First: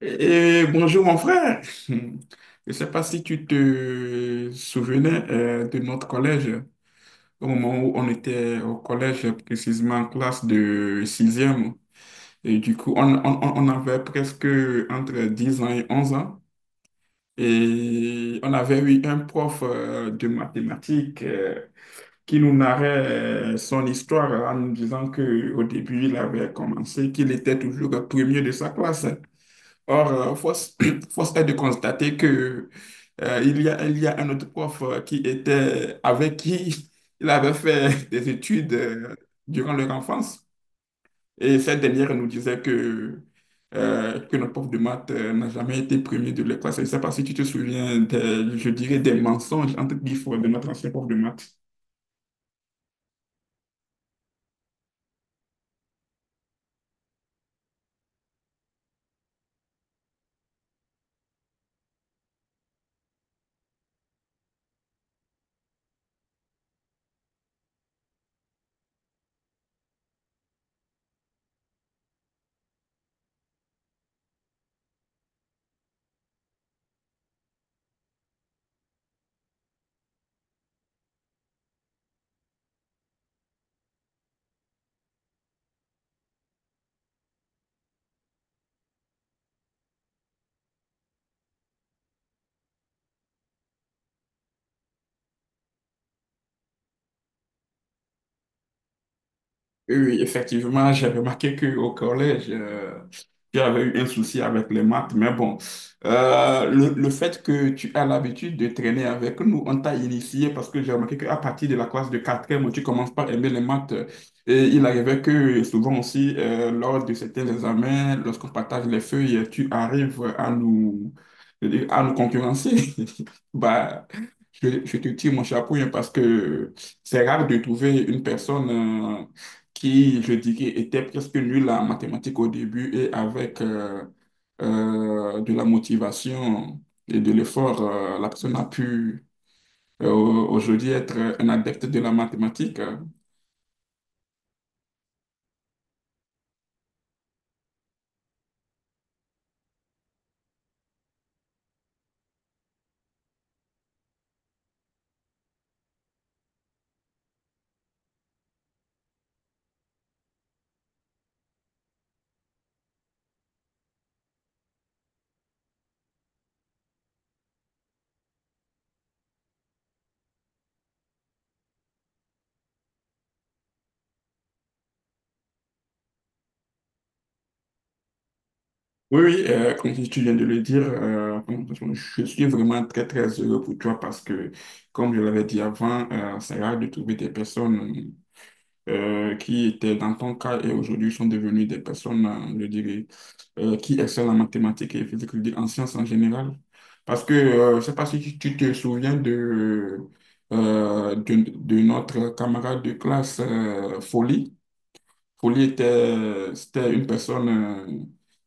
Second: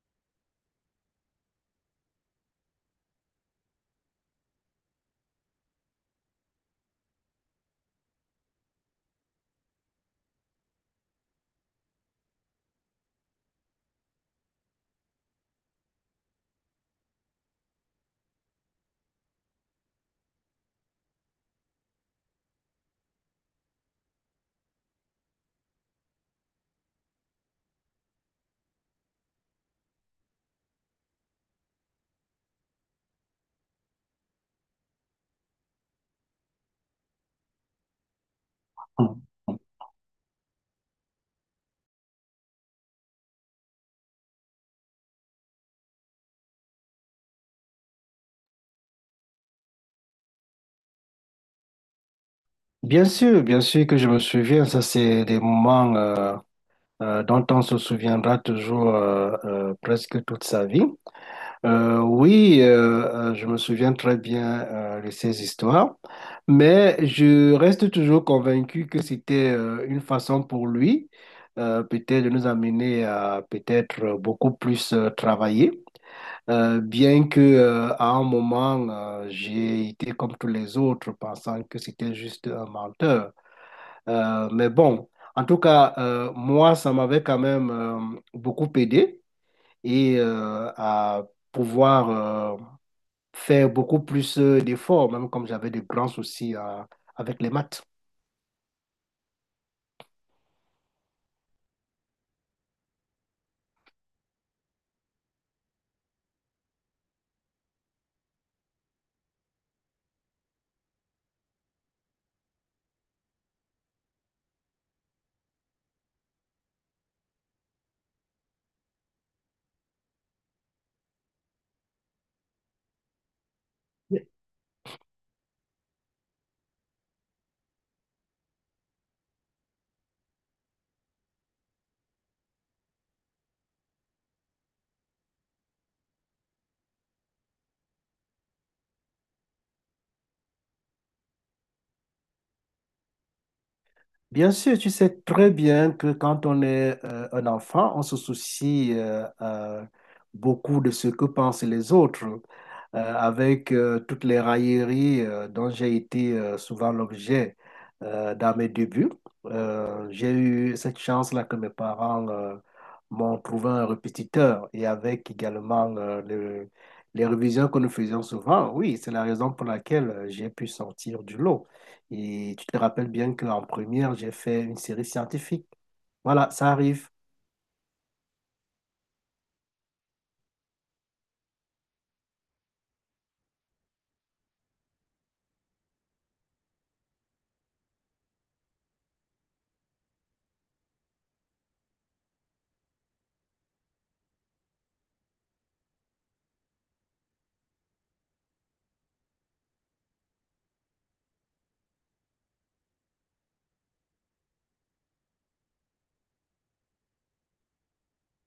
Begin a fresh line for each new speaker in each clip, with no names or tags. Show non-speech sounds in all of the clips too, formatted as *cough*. Et bonjour mon frère. *laughs* Je ne sais pas si tu te souvenais de notre collège au moment où on était au collège, précisément en classe de sixième. Et du coup, on avait presque entre 10 ans et 11 ans. Et on avait eu un prof de mathématiques qui nous narrait son histoire en nous disant qu'au début, il avait commencé, qu'il était toujours le premier de sa classe. Or, force, *clears throat* force est de constater que il y a un autre prof qui était avec qui *laughs* il avait fait *laughs* des études durant leur enfance. Et cette dernière nous disait que notre prof de maths n'a jamais été premier de la classe. Je ne sais pas si tu te souviens des, je dirais, des mensonges entre guillemets de notre ancien prof de maths.
Bien sûr que je me souviens, ça c'est des moments dont on se souviendra toujours presque toute sa vie. Oui, je me souviens très bien de ces histoires, mais je reste toujours convaincu que c'était une façon pour lui peut-être de nous amener à peut-être beaucoup plus travailler. Bien que à un moment j'ai été comme tous les autres pensant que c'était juste un menteur. Mais bon, en tout cas, moi, ça m'avait quand même beaucoup aidé et à pouvoir euh, faire beaucoup plus d'efforts, même comme j'avais de grands soucis avec les maths.
Oui, effectivement, *laughs* j'ai remarqué qu'au collège, j'avais eu un souci avec les maths, mais bon, le fait que tu as l'habitude de traîner avec nous, on t'a initié parce que j'ai remarqué qu'à partir de la classe de quatrième, tu commences par aimer les maths. Et il arrivait que souvent aussi, lors de certains examens, lorsqu'on partage les feuilles, tu arrives à nous concurrencer. *laughs* Bah, je te tire mon chapeau hein, parce que c'est rare de trouver une personne qui, je dirais, était presque nul en mathématiques au début et avec de la motivation et de l'effort, la personne a pu aujourd'hui être un adepte de la mathématique.
Bien sûr, tu sais très bien que quand on est un enfant, on se soucie beaucoup de ce que pensent les autres, avec toutes les railleries dont j'ai été souvent l'objet dans mes débuts. J'ai eu cette chance-là que mes parents m'ont trouvé un répétiteur et avec également les révisions que nous faisions souvent. Oui, c'est la raison pour laquelle j'ai pu sortir du lot. Et tu te rappelles bien qu'en première, j'ai fait une série scientifique. Voilà, ça arrive.
Oui, oui, comme si tu viens de le dire, je suis vraiment très, très heureux pour toi parce que, comme je l'avais dit avant, c'est rare de trouver des personnes qui étaient dans ton cas et aujourd'hui sont devenues des personnes, je dirais, qui excellent en mathématiques et physique, je veux dire, en sciences en général. Parce que, je ne sais pas si tu te souviens de, de notre camarade de classe, Folie. C'était une personne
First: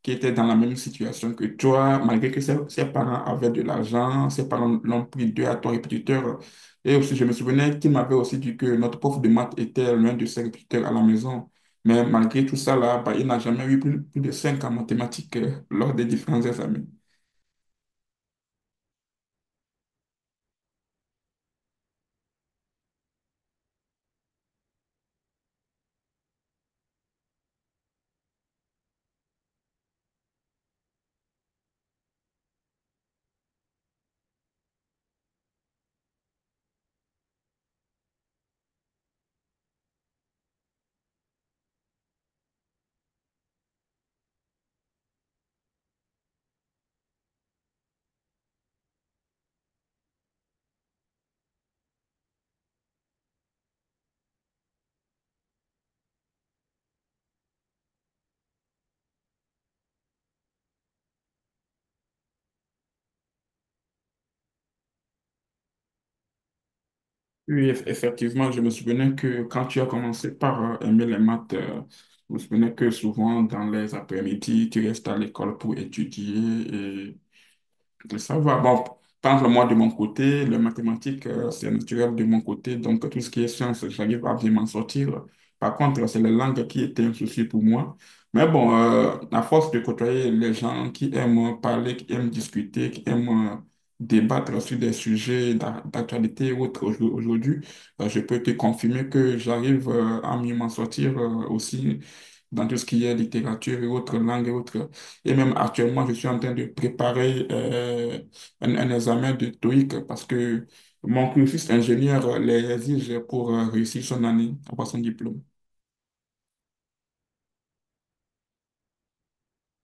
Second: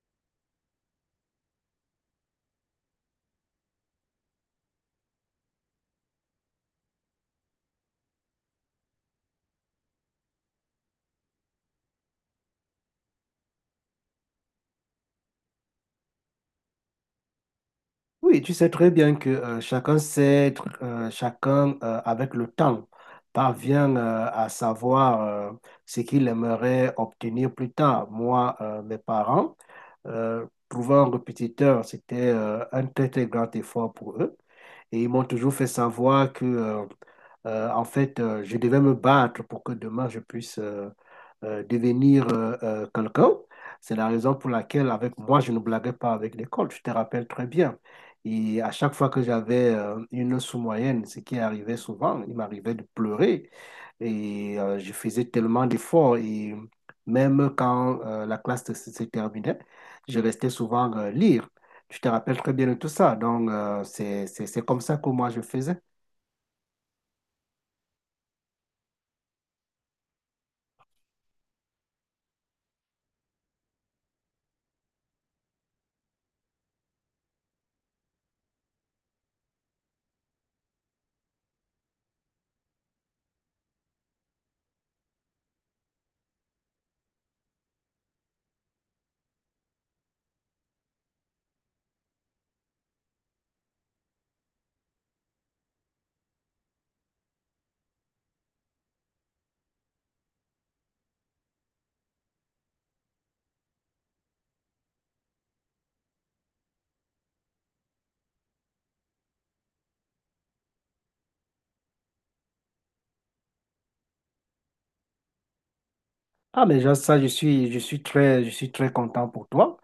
qui était dans la même situation que toi, malgré que ses parents avaient de l'argent, ses parents l'ont pris deux à trois répétiteurs. Et aussi, je me souvenais qu'il m'avait aussi dit que notre prof de maths était l'un de ses répétiteurs à la maison. Mais malgré tout ça, là, bah, il n'a jamais eu plus de cinq en mathématiques lors des différents examens.
Oui, tu sais très bien que chacun sait, chacun avec le temps parvient à savoir ce qu'il aimerait obtenir plus tard. Moi, mes parents, trouver un répétiteur, c'était un très très grand effort pour eux. Et ils m'ont toujours fait savoir que, en fait, je devais me battre pour que demain je puisse devenir quelqu'un. C'est la raison pour laquelle, avec moi, je ne blaguais pas avec l'école. Tu te rappelles très bien. Et à chaque fois que j'avais une sous-moyenne, ce qui arrivait souvent, il m'arrivait de pleurer. Et je faisais tellement d'efforts. Et même quand la classe se terminait, je restais souvent lire. Tu te rappelles très bien de tout ça. Donc, c'est comme ça que moi je faisais.
Oui, effectivement, je me souvenais que quand tu as commencé par aimer les maths, je me souvenais que souvent dans les après-midi, tu restes à l'école pour étudier ça va. Bon, par exemple, moi, de mon côté, le mathématique c'est naturel de mon côté. Donc, tout ce qui est science j'arrive à bien m'en sortir. Par contre, c'est la langue qui était un souci pour moi. Mais bon, à force de côtoyer les gens qui aiment parler, qui aiment discuter, qui aiment débattre sur des sujets d'actualité ou autre aujourd'hui, je peux te confirmer que j'arrive à mieux m'en sortir aussi dans tout ce qui est littérature et autres langues et autres. Et même actuellement, je suis en train de préparer un examen de TOEIC parce que mon cursus ingénieur l'exige pour réussir son année, avoir son diplôme.
Ah, mais déjà, ça, je suis très content pour toi.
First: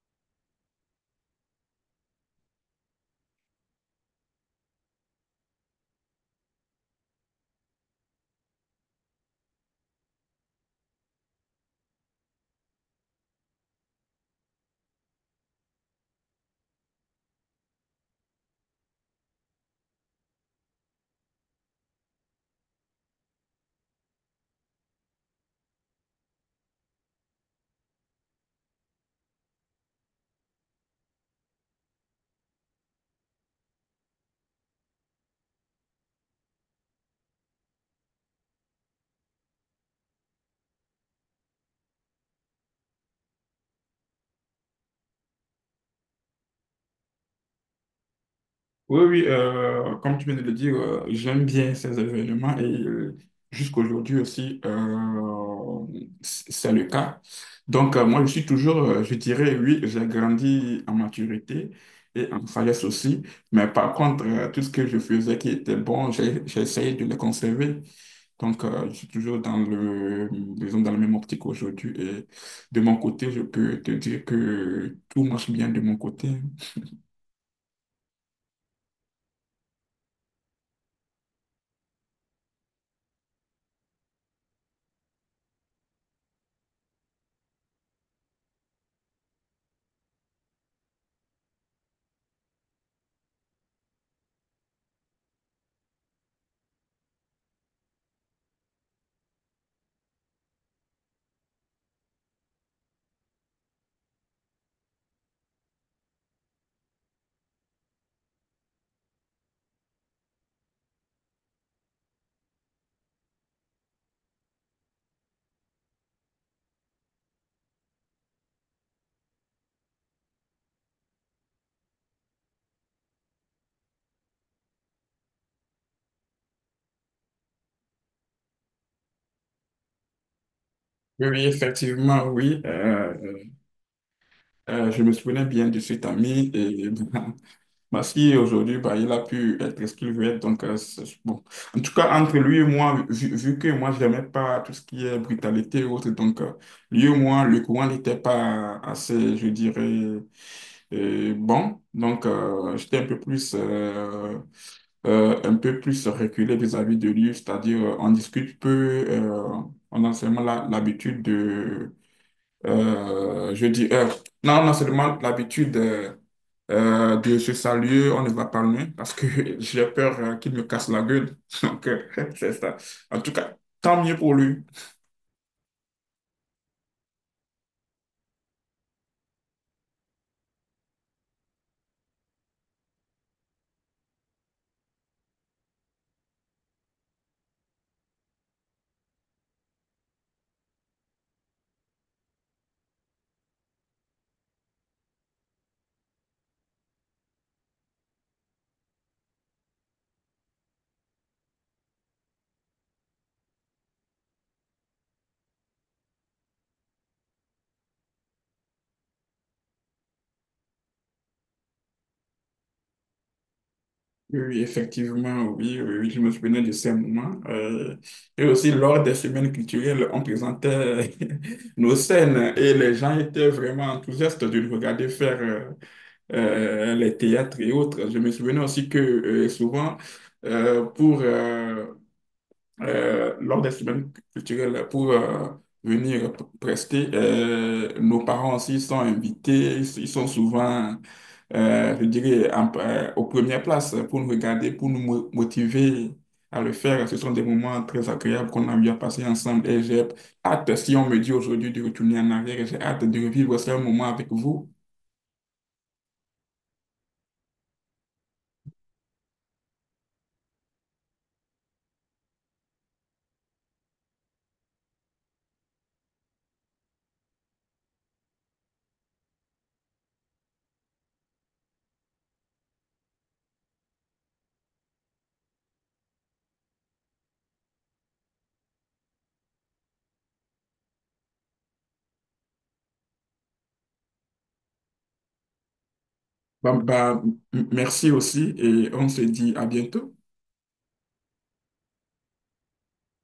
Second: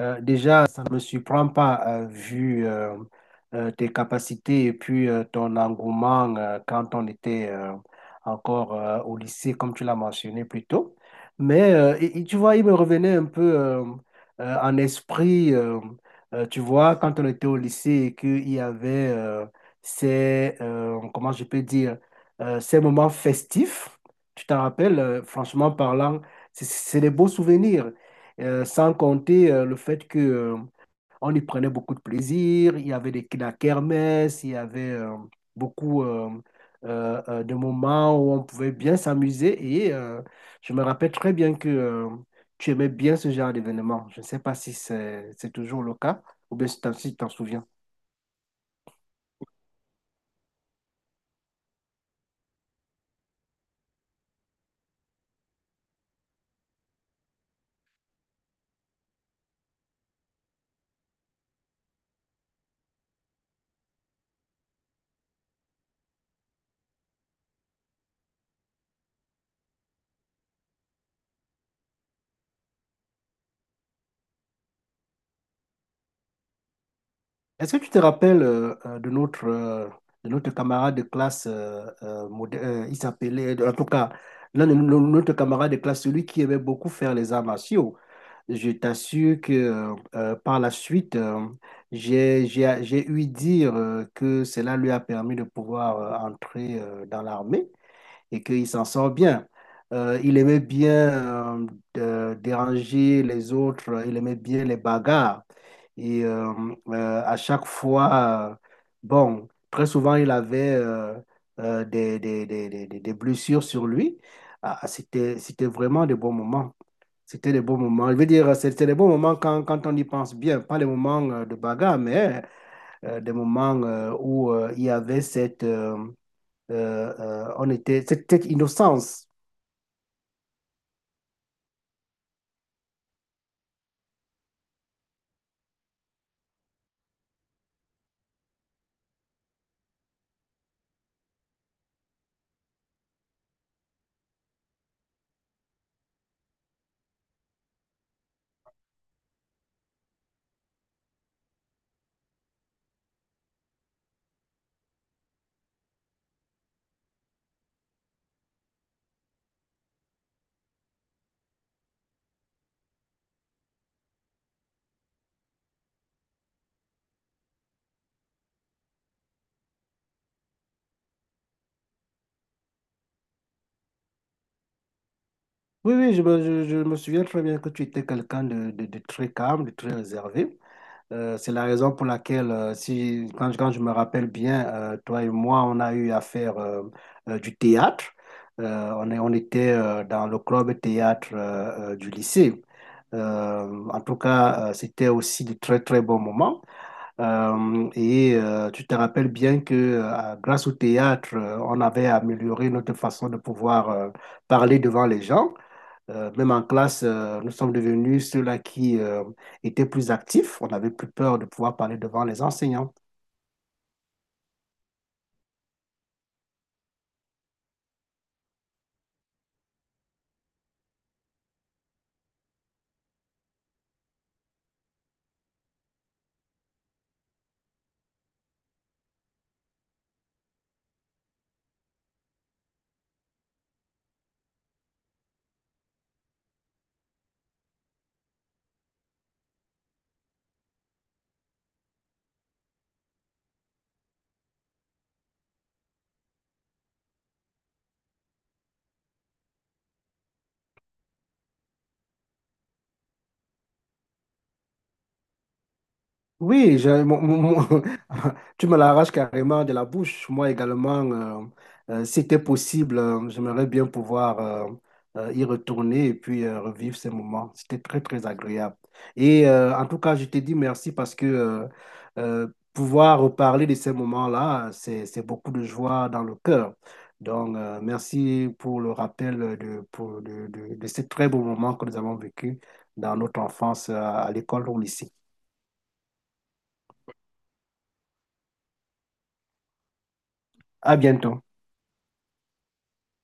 Déjà, ça ne me surprend pas, vu tes capacités et puis ton engouement quand on était encore au lycée, comme tu l'as mentionné plus tôt. Mais et tu vois, il me revenait un peu en esprit, tu vois, quand on était au lycée et qu'il y avait ces, comment je peux dire, ces moments festifs. Tu t'en rappelles, franchement parlant, c'est des beaux souvenirs. Sans compter le fait que on y prenait beaucoup de plaisir. Il y avait des, la kermesse, il y avait beaucoup de moments où on pouvait bien s'amuser. Et je me rappelle très bien que tu aimais bien ce genre d'événement. Je ne sais pas si c'est toujours le cas ou bien si t'en souviens.
Oui, oui, comme tu viens de le dire, j'aime bien ces événements et jusqu'aujourd'hui aussi, c'est le cas. Donc, moi, je suis toujours, je dirais, oui, j'ai grandi en maturité et en sagesse aussi, mais par contre, tout ce que je faisais qui était bon, j'ai essayé de le conserver. Donc, je suis toujours dans le, disons, dans la même optique aujourd'hui et de mon côté, je peux te dire que tout marche bien de mon côté.
Est-ce que tu te rappelles de notre camarade de classe, il s'appelait, en tout cas, notre camarade de classe, celui qui aimait beaucoup faire les arts martiaux. Je t'assure que par la suite, j'ai eu dire que cela lui a permis de pouvoir entrer dans l'armée et qu'il s'en sort bien. Il aimait bien déranger les autres, il aimait bien les bagarres. Et à chaque fois, bon, très souvent, il avait des blessures sur lui. Ah, ah, c'était vraiment des bons moments. C'était des bons moments. Je veux dire, c'était des bons moments quand, quand on y pense bien. Pas les moments de bagarre, mais des moments où il y avait cette, euh, on était, c'était innocence.
Oui, oui, effectivement, oui. Je me souvenais bien de cet ami et *laughs* bah, ma fille aujourd'hui, bah, il a pu être ce qu'il veut être. Donc, bon. En tout cas, entre lui et moi, vu que moi, je n'aimais pas tout ce qui est brutalité et autres, donc lui et moi, le courant n'était pas assez, je dirais, bon. Donc, j'étais un peu plus reculé vis-à-vis de lui, c'est-à-dire on discute peu, on a seulement l'habitude de je dis heure. Non, on seulement l'habitude de se saluer, on ne va pas loin parce que *laughs* j'ai peur qu'il me casse la gueule. *laughs* Donc, *laughs* c'est ça. En tout cas, tant mieux pour lui.
Oui, oui, je me souviens très bien que tu étais quelqu'un de, de très calme, de très réservé. C'est la raison pour laquelle, si, quand je me rappelle bien, toi et moi, on a eu à faire du théâtre. On était dans le club théâtre du lycée. En tout cas, c'était aussi de très, très bons moments. Tu te rappelles bien que grâce au théâtre, on avait amélioré notre façon de pouvoir parler devant les gens. Même en classe, nous sommes devenus ceux-là qui étaient plus actifs. On n'avait plus peur de pouvoir parler devant les enseignants.
Oui, oui, effectivement, oui, oui, oui, je me souvenais de ces moments. Et aussi, lors des semaines culturelles, on présentait *laughs* nos scènes et les gens étaient vraiment enthousiastes de nous regarder faire les théâtres et autres. Je me souvenais aussi que souvent, pour lors des semaines culturelles pour venir prester. Nos parents aussi sont invités, ils sont souvent, je dirais, aux premières places pour nous regarder, pour nous motiver à le faire. Ce sont des moments très agréables qu'on a eu à passer ensemble et j'ai hâte, si on me dit aujourd'hui de retourner en arrière, j'ai hâte de revivre ce moment avec vous.
Oui, mon- *laughs* tu me l'arraches carrément de la bouche. Moi également, si c'était possible, j'aimerais bien pouvoir y retourner et puis revivre ces moments. C'était très, très agréable. Et en tout cas, je te dis merci parce que euh, pouvoir reparler de ces moments-là, c'est beaucoup de joie dans le cœur. Donc, merci pour le rappel de, pour, de ces très beaux moments que nous avons vécus dans notre enfance à l'école ou au lycée.
Bah, bah, merci aussi et on se dit à bientôt.
À bientôt.